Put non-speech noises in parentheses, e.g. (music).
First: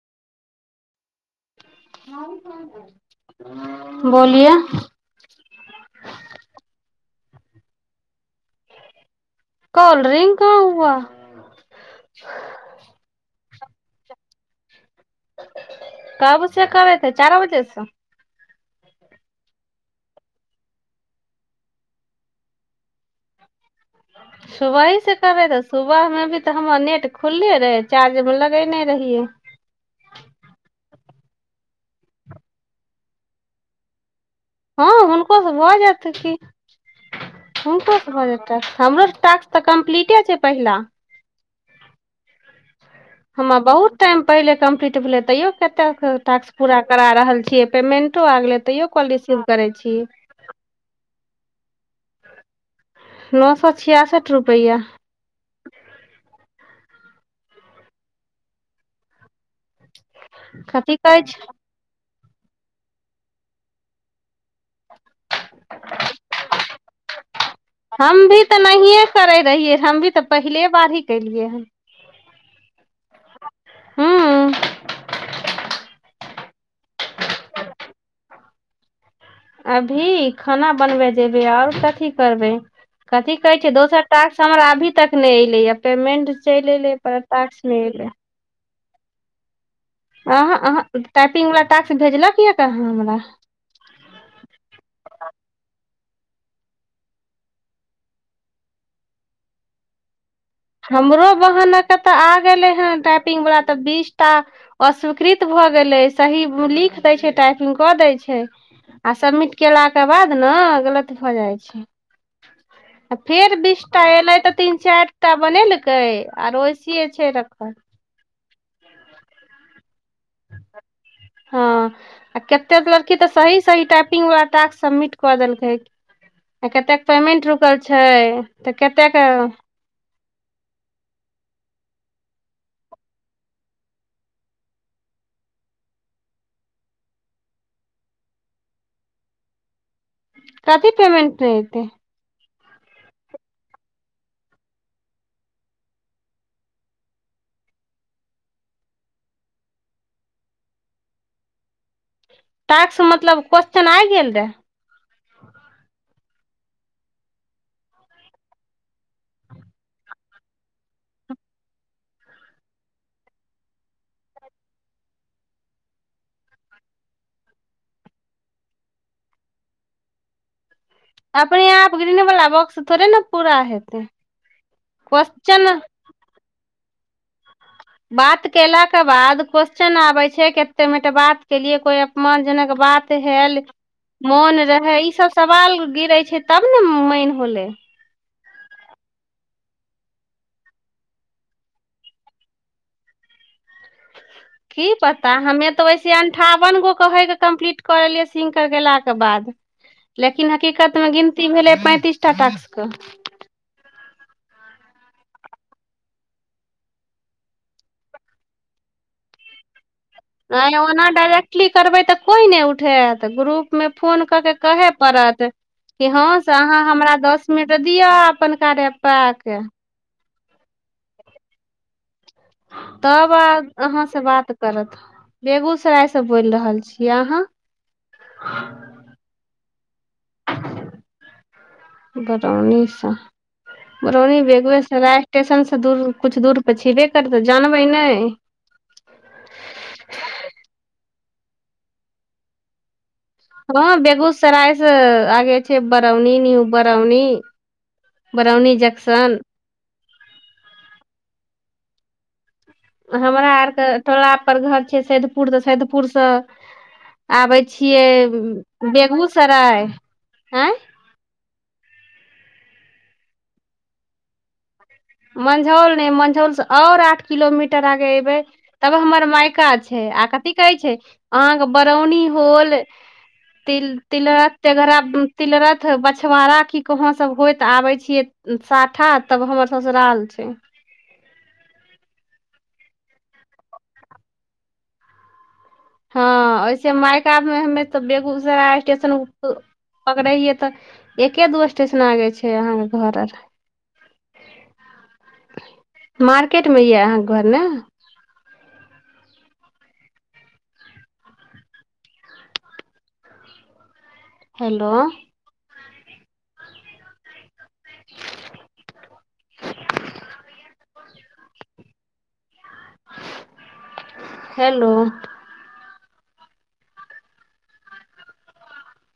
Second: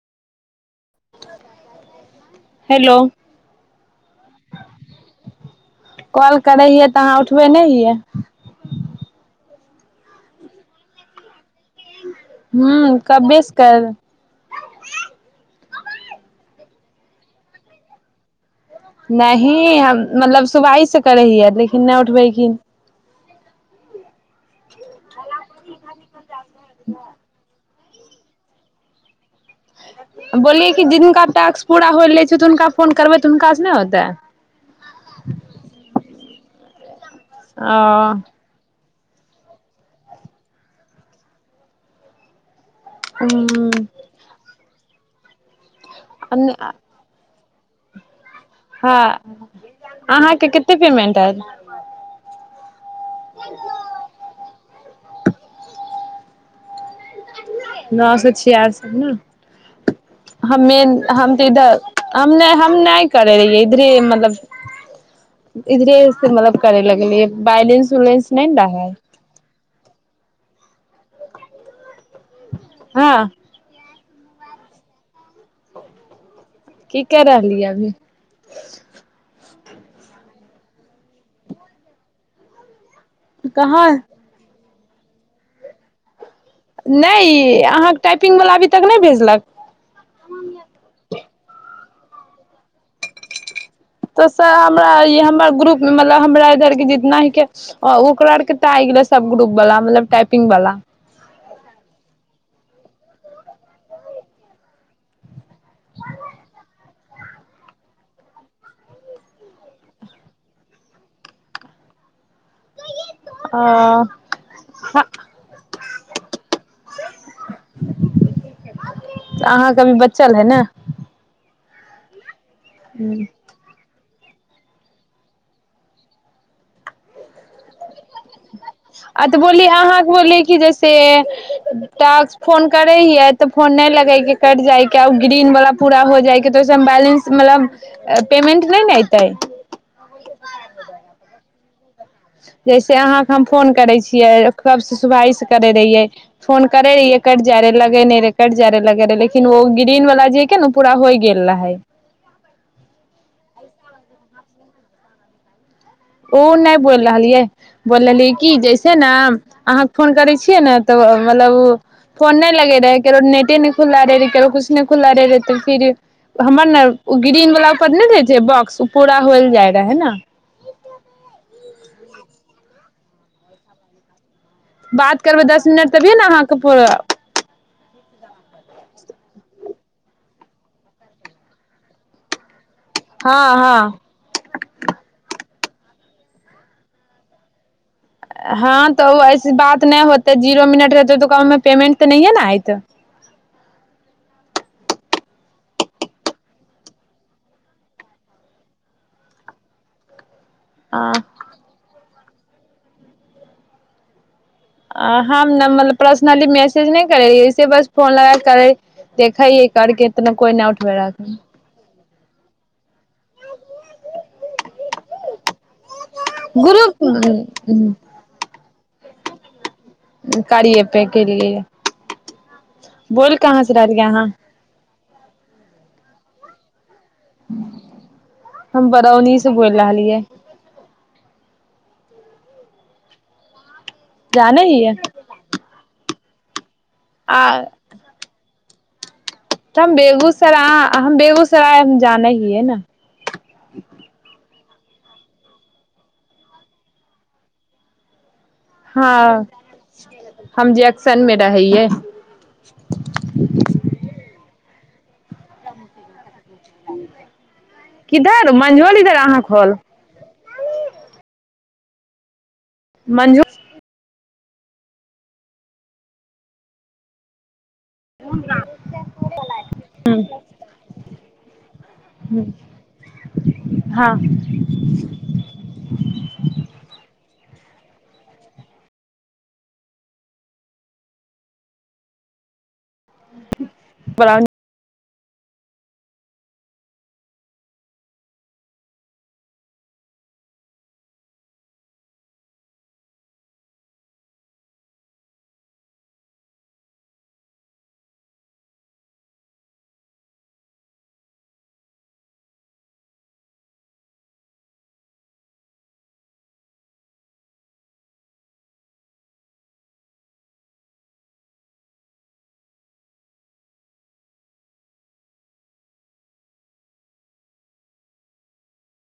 hello बोलिए ह नहि ही य कोल्ड्रिंक कहाँ हुआ ह कबे स कर कब छै कव छै चार बजे छै नहि हम मतलब सुबाइसँ करै हियै लेकिन नहि उठबैखिन सुबही से करबे तऽ सुबह मे भी तऽ हमर नेट खुलले रहै छै चार्ज लगे नहि रहियै बोलै कि जिनका टास्क पूरा हो लै छै तऽ हुनका फोन करबै तऽ हुनकासँ नहि होतै हँ हुनको से भऽ जयत की ओ हुनको से भऽ जेत हमरो टास्क तऽ कम्प्लीटे छै पहिला ह हूँ बहुत टाइम पहिले कम्प्लीट तैयौ कते टास्क पूरा करा रहल छै ठए पेमेन्ट हँ अहाँके कतेक पेमेंट आयत बर नओ सए छियासठ रुपआ नौ से छियासी न हमे कथी कहै हम तऽ छै इधर हम नहि हम नहि करै रहियै इधरे मतलब इधरे से मतलब करे लगलिय बइलेंस हम उलेंस भी नहि तऽ ने रहै नहिये करे रहियै हम भी तऽ पहिले बार ही केलियै हन हँ हू की कर रहलियै अभी अभी खाना बनबे जेबै ओर कथी करबै कथी कहै छै कहाँ दोसर टास्क हमर आभी तक नहि एलै य पेमेन्ट चलि नहि अहाँ के टाइपिंग वला भी तक नहि भेजलक आहा आहा टाइपिंग वला टास्क भेजलक है कहाँ हमरा तो स हमरा हमर ग्रुप मतलब हमरा इधर के जितना ह के ओकरा के तऽ आ गेले सब ग्रुप वाला मतलब टाइप पिंग बला हन कतऽ आ गेलै हन टाइपिंग वला तऽ बीस टा अस्वीकृत भऽ गेलै सही लिख दै छै टाइपिंग कऽ दै छै आ सबमिट केलाके बाद न गलत भऽ जाइ छै फेर बीस टा अ एयलै तऽ तीन चार कुत्ता बनेलकै आर ओऐसे छै रखल चल है ने हँ आ कतेक लड़की तऽ सही सही टाइप पिंग बला टास्क समिट क देलकै केतेक पेमेंट रुक्ल छै तऽ कतेक के की दय से टास्क फोन करे हियै तऽ फोन नहि लगे के कट जायके ग्रीन वाला पूरा हो जायके तऽ ओहिस बैलेंस मतलब पेमेंट नहि ने एतेय कथी पेमेंट रै ह जैसे अहाँके हम फोन करै छियै कबसे सुबाइसे करैत रहियै फोन करैत रहियै कटि जाइत रहै लगै नहि रहै कटि जाइ रहै लगैत रहै लेकिन ओ ग्रीनवला जे कि ने ओ पूरा होय गेल रहै टाक्स मतलब क्वस्चन आइ गेल रहे ओ नहि बोइल रहलियै बोल रहलियै कि जइसे ना अहाँके फोन करै छियै ने तऽ मतलब उ फोन नहि लगैत रहै केकरो नेटे नहि खुल्ला रहै रहै केकरो किछु नहि खुल्ला रहै रहै तऽ फिर हमर ने ओ ग्रीनवला ऊपर नहि रहै छै बॉक्स ओ पूरा होयल जाइ रहै ने अपने यहाँप ग्रीन वाला बॉक्स थोड़े ने पूरा हेतै बात करबै क्वेश्चन दस मिनट तभियए ने अहाँके पुरत बात केेला के बाद कोश्चन च ना आबे छै कते मिनट बात के लियै कोई अपमान जेनक बात हँ हेह हँ मौन रहै ई सब सब सवाल गिरै छै तब ने मैन होलै हँ तऽ ओ ऐसे बात नहि होतै जीरो मिनट रहतै उकामे पेमेंट तऽ नहिे ने आइत की पता हमे तऽ वैसे अंठावन गो कहेके कम्प्लीट करलियै सिं कर गेलाक के बाद लेकिन लेकिन हकीकत में गिनती भेलै पैंतीस टाट्के आ हम न मतलब पर्सनली मैसेज नहि करैहे ऐसे बस फोन लगाक कर देखेै करके इतना कोइ आँ नहि उठबे ओना रहथिन डायरेक्टली करबै तऽ कोइ नहि उठेत ग्रुपमे फोन कऽ के कहे पड़त कि हँ स अ आहाँ हमरा दस मिनट ग्रुप दिअ अपन कार्य प क कारिए पे केेलिये तब आ अहाँ से बात करत बेगूसराय से बोल रहल छी के आंहा बौइल लहलियै बऱौनी स बरौनी जानै हियै बेगूयेसराय स्टेशन स दूर कुछ दूर पछेबे आ करतै जानबै नै तऽ हम बेगूसराय हम बेगूसराय जानै हीयै न हँ बेगूस सरायस आगे छै बरौनी न्यू बरौनी बरौनी हँ जक्सन हम जैक्सन मे रहै यै हमरा आरके टोला पर घर छै सैदपुर तऽ सैदपुरसँ आबै छियै किधर मंझोल इधर अहाँ खोल बेगूसराय आँय मञ्जू मंझौल ने मंझौल से आर आठ किलोमीटर एबै तब हमर मायका छै आ कथी कह छै अहाँ के बरौनी होल तिल हाँ तिलरेघ तिलरथ मछवाड़ा की कहां सब होइत आबै छीयै साठा तब हमर ससुराल छै बरौ हँ उऐसे मायक आमे हमे तऽ बेगूसराय स्टेशन पकड़ै हियै तऽ एके दू स्टेशन आगै छै अहाँके घर आर मार्केटमे यै अहाँके घर ने हेलो (inaudible) हेलो